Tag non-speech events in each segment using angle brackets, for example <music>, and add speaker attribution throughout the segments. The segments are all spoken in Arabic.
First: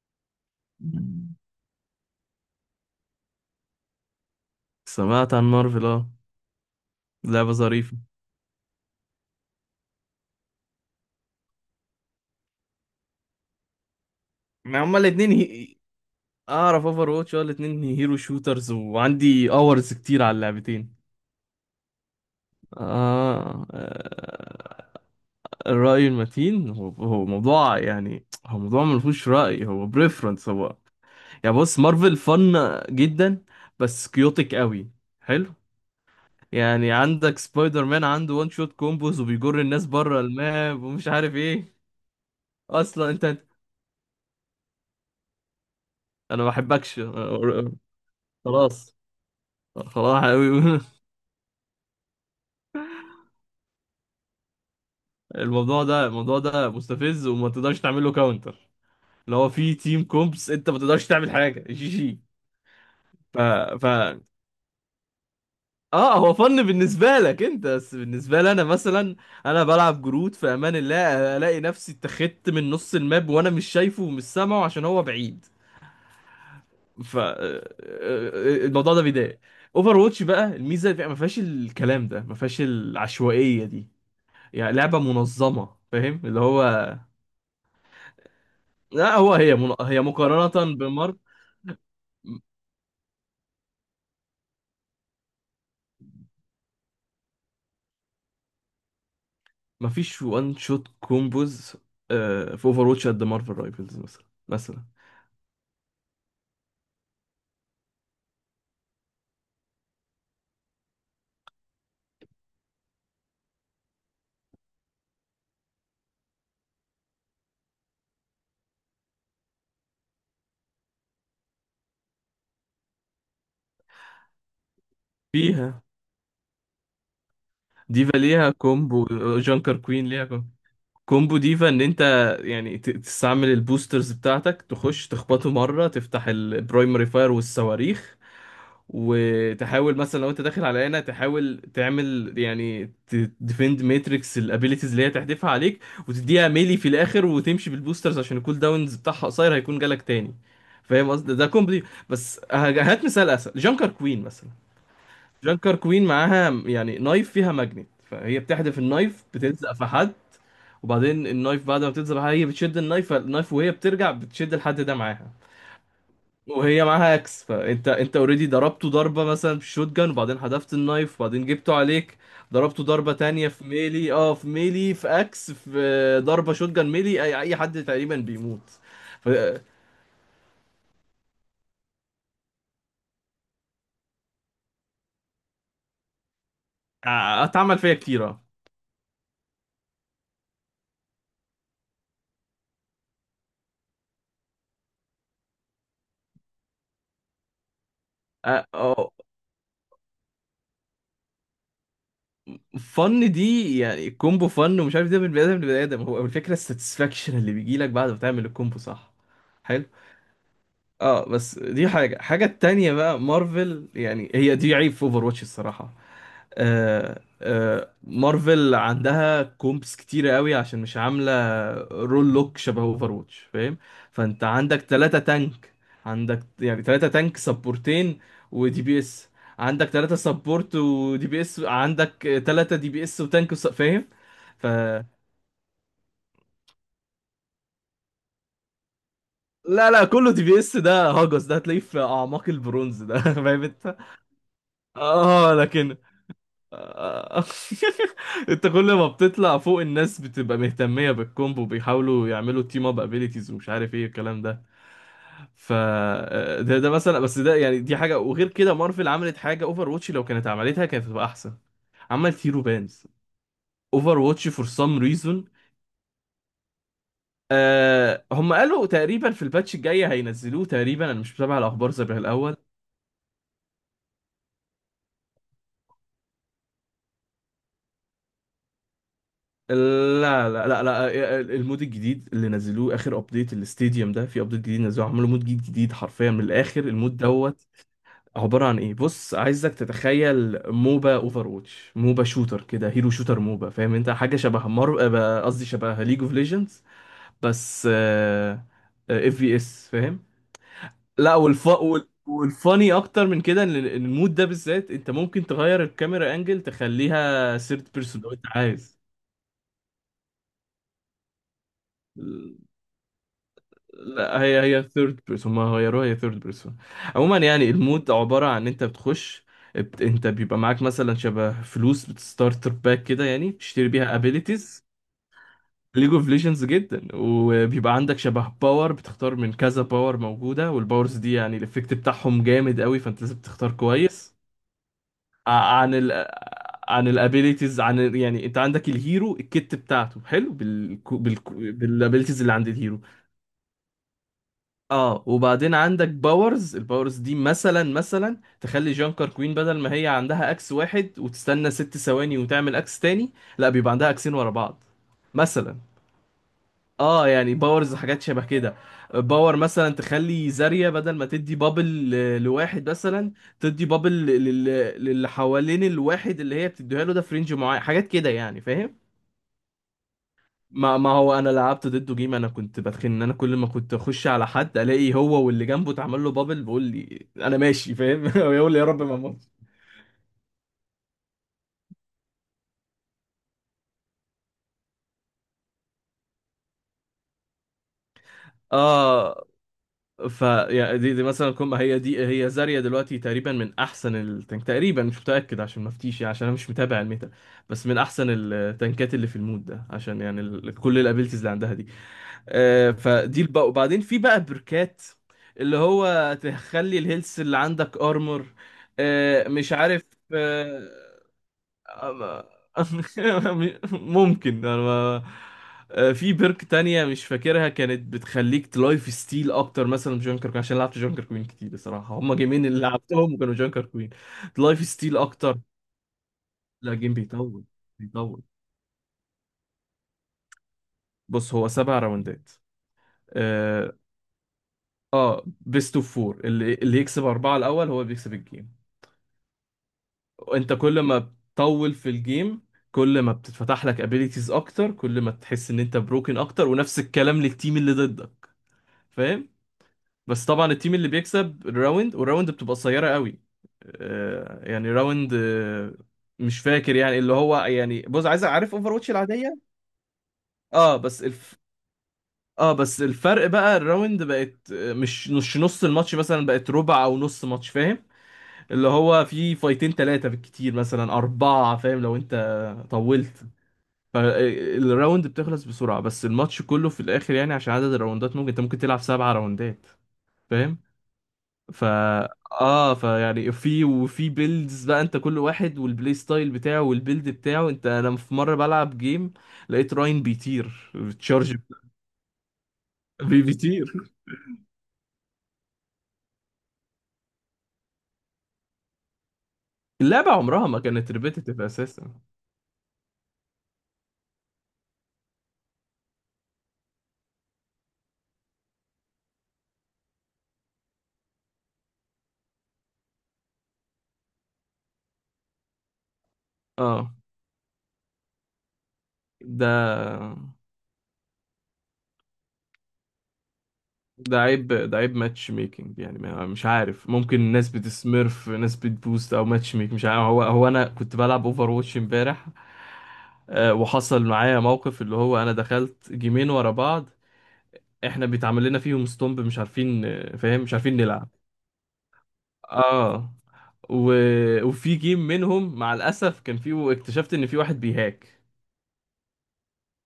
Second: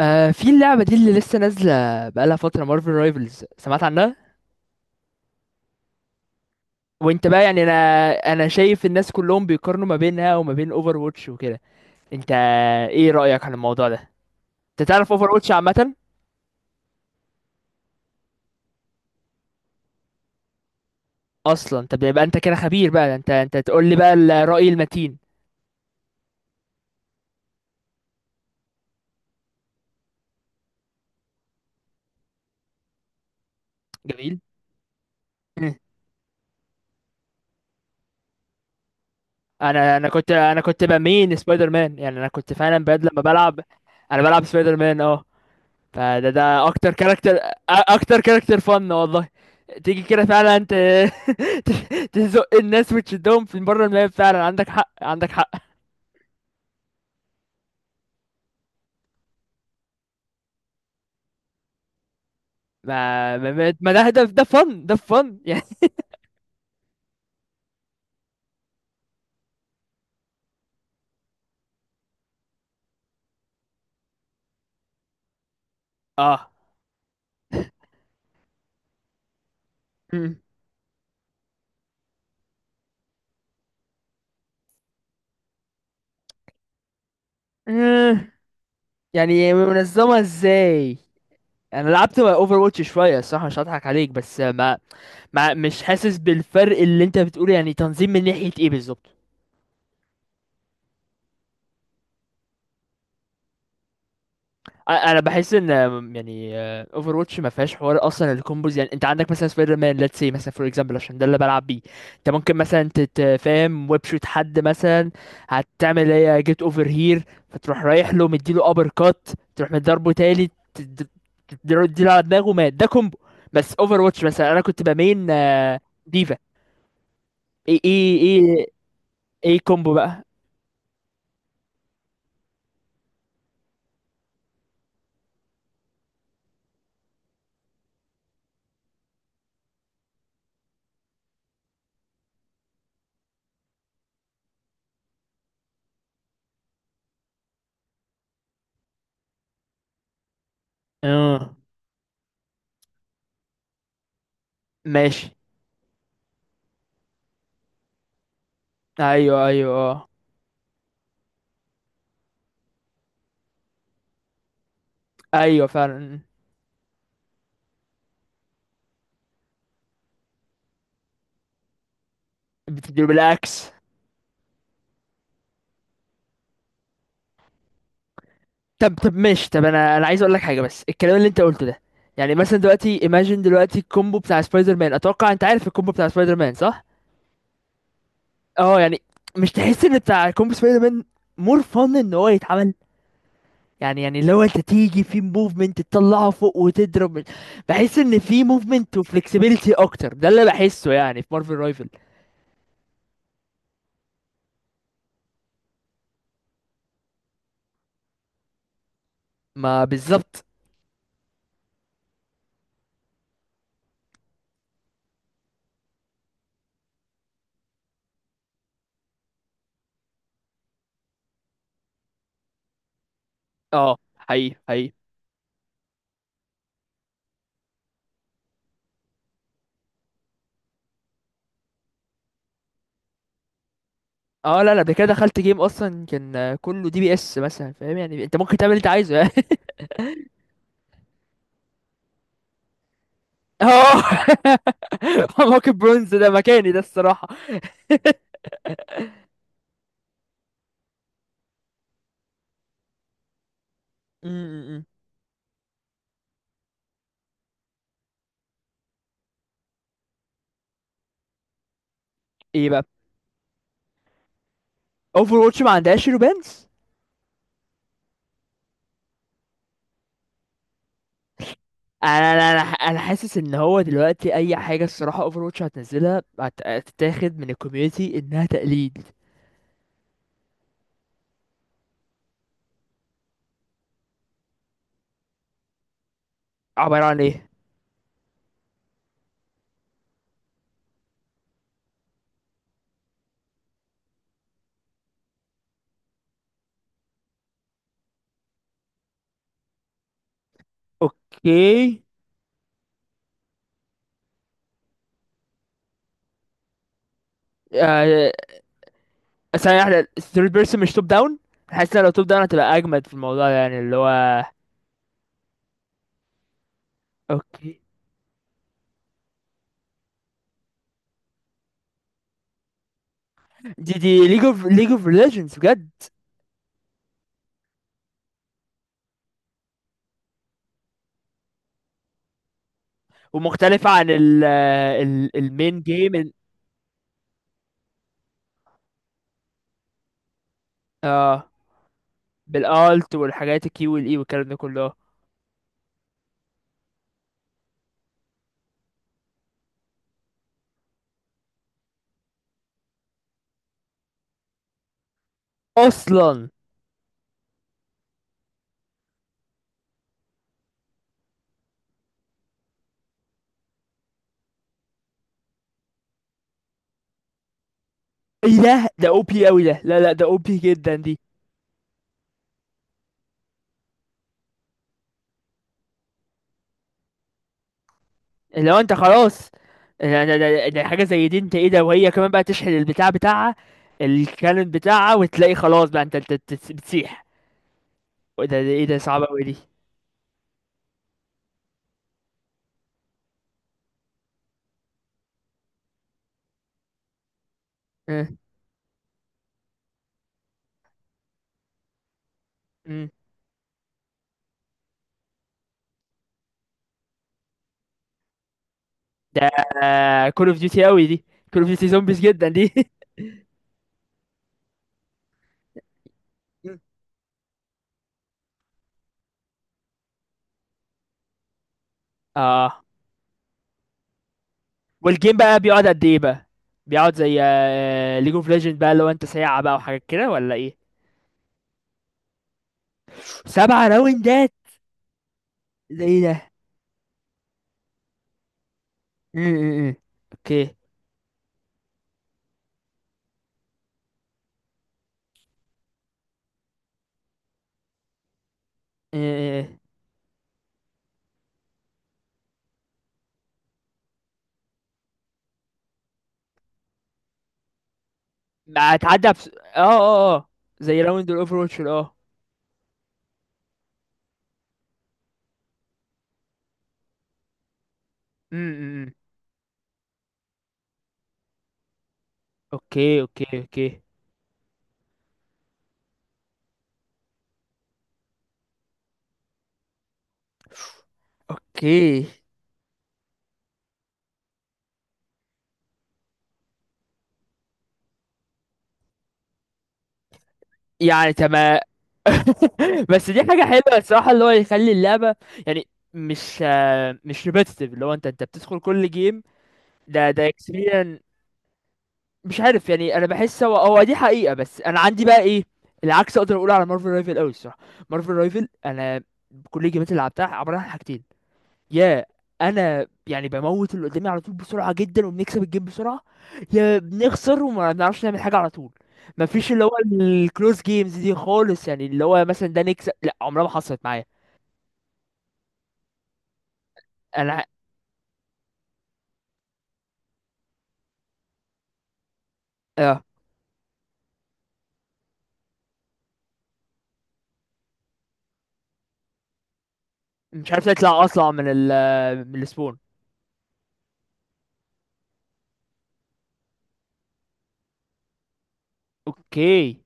Speaker 1: في اللعبة دي اللي لسه نازلة بقالها فترة، مارفل رايفلز سمعت عنها.
Speaker 2: سمعت عن مارفل، اه،
Speaker 1: وانت بقى،
Speaker 2: لعبة
Speaker 1: يعني انا
Speaker 2: ظريفة.
Speaker 1: انا شايف الناس كلهم بيقارنوا ما بينها وما بين اوفر واتش وكده. انت، ايه رأيك عن الموضوع ده؟
Speaker 2: ما
Speaker 1: انت
Speaker 2: هما
Speaker 1: تعرف اوفر
Speaker 2: الاتنين
Speaker 1: واتش
Speaker 2: هي...
Speaker 1: عامة؟
Speaker 2: اعرف اوفر واتش، اه، الاتنين هيرو شوترز وعندي اورز كتير على اللعبتين.
Speaker 1: اصلا طب، يبقى انت كده خبير بقى، انت
Speaker 2: آه.
Speaker 1: تقول لي بقى الرأي
Speaker 2: آه،
Speaker 1: المتين.
Speaker 2: الرأي المتين هو موضوع، يعني هو موضوع ما فيهوش رأي، هو بريفرنس. هو يعني بص مارفل فن جدا، بس
Speaker 1: جميل.
Speaker 2: كيوتك قوي. حلو.
Speaker 1: مم.
Speaker 2: يعني عندك سبايدر مان عنده وان شوت كومبوز وبيجر الناس
Speaker 1: انا انا
Speaker 2: بره
Speaker 1: كنت انا
Speaker 2: الماب
Speaker 1: كنت
Speaker 2: ومش عارف
Speaker 1: بمين سبايدر
Speaker 2: ايه.
Speaker 1: مان، يعني انا كنت فعلا بجد
Speaker 2: اصلا
Speaker 1: لما
Speaker 2: انت انت-
Speaker 1: بلعب. انا بلعب سبايدر مان اه. فده
Speaker 2: انا ما
Speaker 1: ده اكتر
Speaker 2: بحبكش
Speaker 1: كاركتر،
Speaker 2: آه،
Speaker 1: اكتر كاركتر فن
Speaker 2: خلاص.
Speaker 1: والله. تيجي
Speaker 2: خلاص يا
Speaker 1: كده فعلا انت.
Speaker 2: حبيبي. <laughs>
Speaker 1: <laughs> تزق الناس وتشدهم في بره الملعب، فعلا عندك حق، عندك حق.
Speaker 2: الموضوع ده مستفز وما تقدرش تعمل له كاونتر، اللي هو في تيم كومبس انت ما تقدرش تعمل حاجه. <laughs> جي جي.
Speaker 1: ما
Speaker 2: ف
Speaker 1: ما, ما
Speaker 2: ف
Speaker 1: ما ده فن يعني.
Speaker 2: اه، هو فن بالنسبه لك انت، بس بالنسبه لي انا مثلا، انا بلعب جرود في امان الله الاقي نفسي اتخذت من نص الماب وانا مش شايفه ومش سامعه عشان هو بعيد.
Speaker 1: <laughs> اه.
Speaker 2: ف آه، آه، آه، الموضوع ده بيضايق. اوفر واتش
Speaker 1: مم.
Speaker 2: بقى الميزه ما فيهاش الكلام ده، ما فيهاش العشوائيه دي، يعني لعبه منظمه، فاهم اللي هو.
Speaker 1: مم.
Speaker 2: لا هو
Speaker 1: يعني
Speaker 2: هي من... هي
Speaker 1: منظمة
Speaker 2: مقارنة
Speaker 1: ازاي؟
Speaker 2: بمارك،
Speaker 1: انا لعبت اوفر واتش شوية الصراحة، مش هضحك عليك، بس ما, ما مش حاسس بالفرق اللي انت بتقوله. يعني، تنظيم من ناحية ايه بالظبط؟
Speaker 2: مفيش وان شوت كومبوز. في اوفر واتش قد مارفل رايفلز. مثلا
Speaker 1: انا بحس ان، يعني، اوفر واتش ما فيهاش حوار اصلا الكومبوز. يعني انت عندك مثلا سبايدر مان، ليتس سي مثلا، فور اكزامبل عشان ده اللي بلعب بيه. انت ممكن مثلا تتفاهم، ويب شوت حد مثلا، هتعمل ايه؟ جيت اوفر هير، فتروح رايح له مديله ابر كات، تروح مضربه تاني تديله على دماغه، مات. ده كومبو. بس اوفر واتش مثلا، انا كنت بمين
Speaker 2: فيها
Speaker 1: ديفا. ايه
Speaker 2: ديفا
Speaker 1: ايه
Speaker 2: ليها
Speaker 1: ايه.
Speaker 2: كومبو،
Speaker 1: ايه
Speaker 2: جانكر
Speaker 1: كومبو
Speaker 2: كوين ليها
Speaker 1: بقى؟
Speaker 2: كومبو. كومبو ديفا ان انت يعني تستعمل البوسترز بتاعتك، تخش تخبطه مرة، تفتح البرايمري فاير والصواريخ، وتحاول مثلا لو انت داخل على لعنه تحاول تعمل يعني تديفند ماتريكس الابيليتيز اللي هي تحدفها عليك، وتديها ميلي في الاخر وتمشي بالبوسترز عشان الكول داونز بتاعها قصير هيكون جالك تاني. فاهم قصدي؟ ده
Speaker 1: اه
Speaker 2: كومبلي. بس هات مثال اسهل. جانكر كوين مثلا،
Speaker 1: ماشي.
Speaker 2: جانكر كوين معاها يعني نايف، فيها ماجنت، فهي بتحدف النايف
Speaker 1: ايوه
Speaker 2: بتلزق
Speaker 1: ايوه
Speaker 2: في
Speaker 1: اه.
Speaker 2: حد، وبعدين النايف بعد ما بتلزق في حد هي بتشد النايف، فالنايف وهي بترجع بتشد الحد ده معاها،
Speaker 1: ايوه فعلا.
Speaker 2: وهي معاها اكس. فانت انت اوريدي ضربته ضربه مثلا بالشوت جان، وبعدين حذفت النايف، وبعدين جبته عليك، ضربته
Speaker 1: بتديله
Speaker 2: ضربه تانية في
Speaker 1: بالاكس.
Speaker 2: ميلي، اه في ميلي، في اكس، في ضربه شوت جان، ميلي، اي اي حد تقريبا بيموت.
Speaker 1: طب طب
Speaker 2: ف-
Speaker 1: ماشي، طب انا عايز اقول لك حاجه، بس الكلام اللي انت قلته ده، يعني مثلا دلوقتي، ايماجين دلوقتي الكومبو بتاع سبايدر مان، اتوقع انت عارف الكومبو بتاع سبايدر مان صح؟
Speaker 2: اتعمل فيا كتير، اه.
Speaker 1: اه يعني، مش تحس ان بتاع كومبو سبايدر مان مور فن ان هو يتعمل؟ يعني لو انت تيجي في موفمنت تطلعه فوق وتضرب، بحس ان في
Speaker 2: آه،
Speaker 1: موفمنت
Speaker 2: آه،
Speaker 1: وفلكسبيليتي اكتر. ده اللي بحسه يعني في مارفل رايفل.
Speaker 2: فن دي، يعني كومبو فن، ومش عارف ده من بني ادم لبني ادم، هو الفكره الساتسفاكشن اللي بيجي لك بعد ما تعمل الكومبو، صح.
Speaker 1: ما
Speaker 2: حلو.
Speaker 1: بالظبط.
Speaker 2: اه بس دي حاجه. حاجه التانية بقى مارفل، يعني هي دي عيب في اوفر واتش الصراحه. مارفل عندها كومبس كتيرة قوي عشان مش عاملة رول لوك شبه اوفر واتش، فاهم.
Speaker 1: اه
Speaker 2: فانت
Speaker 1: حقيقي
Speaker 2: عندك
Speaker 1: حقيقي.
Speaker 2: تلاتة تانك، عندك يعني تلاتة تانك، سبورتين ودي بي اس. عندك تلاتة سبورت ودي بي اس، عندك تلاتة دي بي اس وتانك فاهم.
Speaker 1: اه
Speaker 2: ف
Speaker 1: لا لا، قبل كده دخلت جيم اصلا كان كله DPS مثلا، فاهم؟ يعني انت ممكن تعمل اللي انت عايزه. <laughs>
Speaker 2: لا لا، كله دي بي اس ده هاجس، ده هتلاقيه في اعماق البرونز ده. <laughs> فاهم انت،
Speaker 1: اه. <laughs>
Speaker 2: اه.
Speaker 1: موكب
Speaker 2: لكن
Speaker 1: برونز ده مكاني ده
Speaker 2: <laughs>
Speaker 1: الصراحة.
Speaker 2: انت كل ما بتطلع فوق الناس بتبقى مهتمية بالكومبو، بيحاولوا يعملوا تيم اب ابيليتيز ومش عارف ايه الكلام ده.
Speaker 1: امم.
Speaker 2: ف آه، ده مثلا. بس ده يعني دي حاجة، وغير كده مارفل عملت حاجة اوفر واتش لو كانت عملتها كانت هتبقى احسن. عملت هيرو
Speaker 1: ايه بقى؟
Speaker 2: بانز. اوفر واتش فور سام
Speaker 1: اوفر
Speaker 2: ريزون،
Speaker 1: واتش ما عندهاش رومانس.
Speaker 2: آه هم قالوا تقريبا في الباتش الجاي هينزلوه تقريبا، انا مش متابع الاخبار زي
Speaker 1: انا انا
Speaker 2: الاول.
Speaker 1: انا أنا حاسس ان هو دلوقتي اي حاجه الصراحه اوفر واتش هتنزلها هتتاخد من الكوميونتي انها تقليد.
Speaker 2: لا، المود الجديد اللي نزلوه اخر ابديت الاستاديوم ده، في ابديت جديد نزلوه عملوا مود جديد جديد حرفيا من الاخر،
Speaker 1: عباره
Speaker 2: المود
Speaker 1: عن ايه؟
Speaker 2: دوت. عباره عن ايه؟ بص عايزك تتخيل موبا اوفر واتش، موبا شوتر كده، هيرو شوتر موبا، فاهم انت، حاجه شبه مر آه، قصدي شبه ليج اوف ليجندز. بس اف في اس، فاهم. لا والف
Speaker 1: اوكي.
Speaker 2: والفاني اكتر من كده، ان إن المود ده بالذات انت ممكن تغير الكاميرا انجل تخليها ثيرد بيرسون
Speaker 1: آه،
Speaker 2: لو انت عايز.
Speaker 1: ثانيه واحده، الثيرد بيرسون مش توب داون؟ حاسس إن لو توب داون هتبقى اجمد في الموضوع ده، يعني اللي
Speaker 2: لا
Speaker 1: هو.
Speaker 2: هي هي ثيرد بيرسون، ما غيروها، هي ثيرد بيرسون. عموما يعني
Speaker 1: اوكي.
Speaker 2: المود عبارة عن انت بتخش، انت بيبقى معاك مثلا شبه فلوس، بتستارتر باك كده، يعني بتشتري
Speaker 1: دي
Speaker 2: بيها
Speaker 1: ليج اوف
Speaker 2: ابيليتيز.
Speaker 1: ليج اوف ليجندز بجد.
Speaker 2: ليج اوف ليجندز جدا. وبيبقى عندك شبه باور، بتختار من كذا باور موجودة، والباورز دي يعني الافكت بتاعهم جامد قوي، فانت لازم تختار
Speaker 1: ومختلفه عن
Speaker 2: كويس.
Speaker 1: ال المين
Speaker 2: ع- عن ال
Speaker 1: جيم؟
Speaker 2: عن الابيليتيز، يعني انت عندك الهيرو الكت بتاعته حلو بالابيليتيز اللي عند الهيرو.
Speaker 1: بالالت والحاجات الكي والاي والكلام ده كله.
Speaker 2: اه وبعدين عندك باورز، الباورز دي مثلا تخلي جانكر كوين بدل ما هي عندها اكس واحد وتستنى ست ثواني وتعمل اكس تاني، لا بيبقى عندها اكسين ورا بعض مثلا.
Speaker 1: اصلا.
Speaker 2: اه يعني باورز حاجات شبه كده. باور مثلا تخلي زاريا بدل ما تدي بابل لواحد مثلا، تدي بابل للي حوالين الواحد اللي هي بتديها له، ده في رينج معين، حاجات كده يعني،
Speaker 1: ايه ده
Speaker 2: فاهم.
Speaker 1: ده OP قوي ده، لا لا ده OP جدا
Speaker 2: ما
Speaker 1: دي.
Speaker 2: هو انا لعبت ضده جيم، انا كنت بتخن ان انا كل ما كنت اخش على حد الاقي هو واللي جنبه اتعمل له بابل، بيقول لي انا ماشي فاهم، <laughs>
Speaker 1: اللي
Speaker 2: يقول لي
Speaker 1: هو
Speaker 2: يا
Speaker 1: انت
Speaker 2: رب ما
Speaker 1: خلاص،
Speaker 2: اموت.
Speaker 1: ده حاجه زي دي، انت ايه ده؟ وهي كمان بقى تشحن البتاع بتاعها، الكانون بتاعها، وتلاقي خلاص بقى انت بتسيح. وده ايه ده؟ صعبه قوي
Speaker 2: اه.
Speaker 1: دي.
Speaker 2: ف يعني دي مثلا كم، هي دي هي زاريا دلوقتي تقريبا من احسن التانك، تقريبا مش متاكد عشان ما افتيش يعني، عشان انا مش متابع الميتا، بس من
Speaker 1: اه.
Speaker 2: احسن التانكات اللي في المود ده عشان يعني كل الابيلتيز اللي عندها دي.
Speaker 1: ام.
Speaker 2: فدي البقى، وبعدين في بقى بركات، اللي هو تخلي الهيلث اللي عندك ارمر،
Speaker 1: ده
Speaker 2: مش عارف
Speaker 1: كول اوف ديوتي
Speaker 2: آه،
Speaker 1: قوي دي، كول اوف ديوتي زومبيز
Speaker 2: آه،
Speaker 1: جدا دي. <laughs>
Speaker 2: <laughs> ممكن انا ما- آه، في بيرك
Speaker 1: ام.
Speaker 2: تانية مش فاكرها كانت بتخليك تلايف ستيل اكتر مثلا من جونكر كوين، عشان لعبت جونكر كوين كتير الصراحة، هما جيمين اللي
Speaker 1: اه.
Speaker 2: لعبتهم وكانوا جونكر كوين. تلايف ستيل
Speaker 1: والجيم
Speaker 2: اكتر.
Speaker 1: بقى بيقعد قد ايه بقى؟
Speaker 2: لا،
Speaker 1: بيقعد
Speaker 2: جيم
Speaker 1: زي
Speaker 2: بيطول.
Speaker 1: ليج
Speaker 2: بيطول.
Speaker 1: اوف ليجند بقى؟ لو انت ساعة بقى وحاجات كده ولا ايه؟
Speaker 2: بص، هو سبع راوندات
Speaker 1: سبع
Speaker 2: آه،
Speaker 1: راوندات؟
Speaker 2: اه، بيست
Speaker 1: ده
Speaker 2: اوف
Speaker 1: ايه
Speaker 2: فور،
Speaker 1: ده؟
Speaker 2: اللي يكسب أربعة الأول هو اللي بيكسب الجيم.
Speaker 1: م- م- م.
Speaker 2: وأنت
Speaker 1: اوكي.
Speaker 2: كل ما بتطول في الجيم كل ما بتتفتح لك ابيليتيز أكتر، كل ما تحس إن أنت بروكن أكتر، ونفس الكلام للتيم اللي ضدك،
Speaker 1: م-
Speaker 2: فاهم.
Speaker 1: م.
Speaker 2: بس طبعا التيم اللي بيكسب الراوند، والراوند بتبقى قصيرة قوي. آه يعني راوند، آه مش فاكر يعني اللي هو يعني، بص عايز أعرف اوفر واتش
Speaker 1: هتعدى بس،
Speaker 2: العادية.
Speaker 1: اه اه اه.
Speaker 2: اه
Speaker 1: زي
Speaker 2: بس
Speaker 1: راوند الاوفر
Speaker 2: الف...
Speaker 1: واتش اه.
Speaker 2: اه، بس الفرق بقى الراوند بقت مش مش نص الماتش مثلا، بقت ربع او نص ماتش، فاهم.
Speaker 1: م-
Speaker 2: اللي
Speaker 1: م- م.
Speaker 2: هو في فايتين ثلاثة بالكتير، مثلا أربعة، فاهم، لو أنت
Speaker 1: اوكي اوكي
Speaker 2: طولت.
Speaker 1: اوكي.
Speaker 2: فالراوند بتخلص بسرعة، بس الماتش كله في الآخر يعني عشان عدد الراوندات ممكن أنت ممكن تلعب سبعة راوندات، فاهم. فا
Speaker 1: اوكي.
Speaker 2: اه فيعني في وفي بيلدز بقى، انت كل واحد والبلاي ستايل بتاعه والبيلد بتاعه، انت انا في مره بلعب جيم لقيت راين بيطير
Speaker 1: يعني
Speaker 2: بتشارج.
Speaker 1: تمام. <laughs> بس دي
Speaker 2: <laughs>
Speaker 1: حاجة حلوة
Speaker 2: بيطير.
Speaker 1: الصراحة، اللي هو يخلي اللعبة يعني مش ريبيتيتيف، اللي هو انت بتدخل كل جيم ده
Speaker 2: اللعبه
Speaker 1: ده
Speaker 2: عمرها ما كانت
Speaker 1: experience،
Speaker 2: ريبيتيتيف اساسا.
Speaker 1: مش عارف يعني. انا بحس هو دي حقيقة. بس انا عندي بقى ايه؟ العكس اقدر اقوله على مارفل رايفل قوي الصراحة. مارفل رايفل، انا كل الجيمات اللي لعبتها عبارة عن حاجتين: يا انا يعني بموت اللي قدامي على طول بسرعة جدا وبنكسب الجيم بسرعة، يا
Speaker 2: اه،
Speaker 1: بنخسر وما بنعرفش نعمل حاجة على طول.
Speaker 2: ده
Speaker 1: مفيش اللي هو الكلوز جيمز دي خالص، يعني اللي هو مثلا ده نكسب، لا عمرها ما حصلت معايا.
Speaker 2: ده عيب، ده عيب ماتش ميكنج يعني، مش عارف، ممكن
Speaker 1: انا.
Speaker 2: ناس بتسميرف، ناس بتبوست، او ماتش ميك مش عارف، هو هو انا كنت بلعب اوفر واتش امبارح
Speaker 1: اه.
Speaker 2: آه، وحصل معايا موقف اللي هو انا دخلت جيمين ورا بعض، احنا بيتعمل لنا فيهم ستومب مش عارفين، فاهم،
Speaker 1: مش
Speaker 2: مش
Speaker 1: عارف
Speaker 2: عارفين
Speaker 1: اطلع
Speaker 2: نلعب.
Speaker 1: اطلع من من السبون.
Speaker 2: اه و... وفي جيم منهم مع الاسف كان فيه، اكتشفت ان في واحد بيهاك،
Speaker 1: اوكي.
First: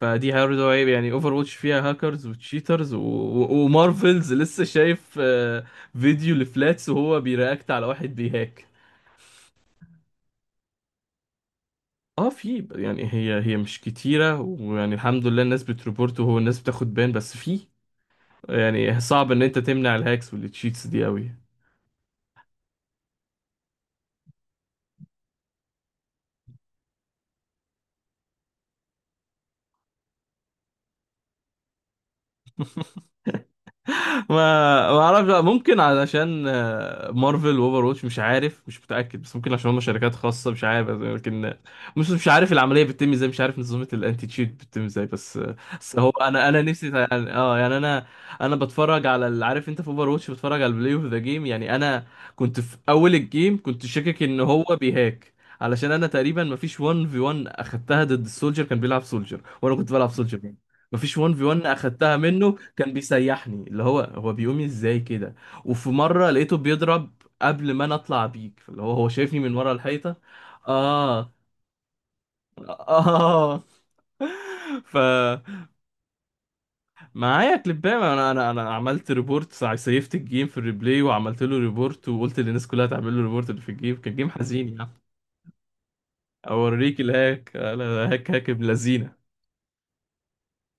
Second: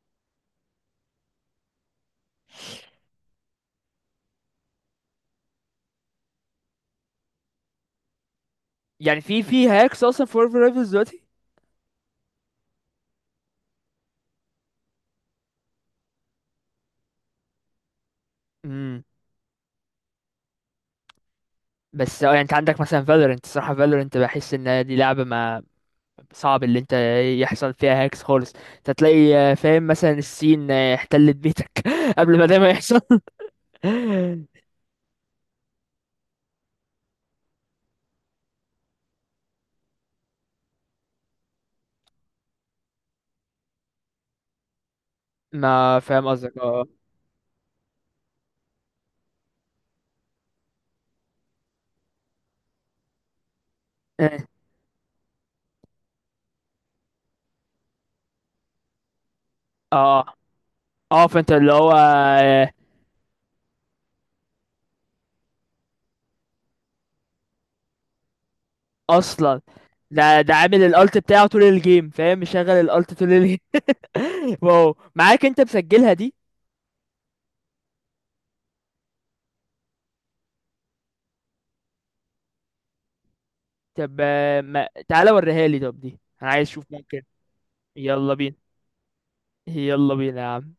Speaker 2: فدي برضه عيب يعني. اوفر واتش فيها هاكرز وتشيترز ومارفلز لسه، شايف فيديو لفلاتس وهو بيرياكت على واحد بيهاك.
Speaker 1: يعني في هاكس اصلا في مارفل رايفلز دلوقتي؟
Speaker 2: اه، في يعني هي هي مش كتيرة، ويعني الحمد لله الناس بتريبورت وهو الناس بتاخد بان، بس في، يعني صعب ان انت تمنع الهاكس والتشيتس دي قوي.
Speaker 1: بس اه يعني انت عندك مثلا فالورنت، صراحة فالورنت بحس ان دي لعبة ما صعب اللي انت يحصل فيها هاكس خالص. انت تلاقي فاهم مثلا الصين احتلت بيتك <laughs> قبل ما ده ما يحصل. <laughs>
Speaker 2: ما ما اعرفش بقى، ممكن علشان مارفل واوفر واتش مش عارف، مش متاكد، بس ممكن عشان هم شركات خاصه مش عارف، لكن مش عارف العمليه بتتم ازاي، مش عارف نظام الانتي تشيت بتتم ازاي، بس بس
Speaker 1: ما
Speaker 2: هو
Speaker 1: فاهم
Speaker 2: انا
Speaker 1: قصدك
Speaker 2: انا
Speaker 1: اه.
Speaker 2: نفسي يعني اه يعني انا، انا بتفرج على عارف انت في اوفر واتش بتفرج على البلاي اوف ذا جيم، يعني انا كنت في اول الجيم كنت شاكك
Speaker 1: اه.
Speaker 2: ان هو بيهاك، علشان انا تقريبا مفيش 1 في 1 اخدتها ضد السولجر، كان بيلعب سولجر وانا كنت بلعب
Speaker 1: اه،
Speaker 2: سولجر، مفيش
Speaker 1: اه،
Speaker 2: 1 في
Speaker 1: فانت
Speaker 2: 1
Speaker 1: اللي هو
Speaker 2: اخدتها منه، كان بيسيحني اللي هو هو بيقوم ازاي كده. وفي مره لقيته بيضرب قبل ما انا اطلع بيك، فاللي هو هو شايفني من
Speaker 1: اصلا
Speaker 2: ورا الحيطه.
Speaker 1: ده عامل الالت
Speaker 2: اه،
Speaker 1: بتاعه طول الجيم، فاهم؟ مشغل الالت طول الجيم.
Speaker 2: اه.
Speaker 1: <laughs>
Speaker 2: <laughs>
Speaker 1: واو معاك انت
Speaker 2: فمعايا
Speaker 1: مسجلها دي؟
Speaker 2: كليبام. انا عملت ريبورت، سيفت الجيم في الريبلاي وعملت له ريبورت، وقلت للناس كلها تعمل له ريبورت اللي في الجيم،
Speaker 1: طب
Speaker 2: كان جيم حزين
Speaker 1: ما...
Speaker 2: يعني.
Speaker 1: تعالى وريها لي، طب دي انا عايز اشوف،
Speaker 2: اوريك
Speaker 1: ممكن؟
Speaker 2: الهاك، الهاك، هاك
Speaker 1: يلا
Speaker 2: هاك
Speaker 1: بينا،
Speaker 2: ابن لذينه.
Speaker 1: يلا بينا يا عم.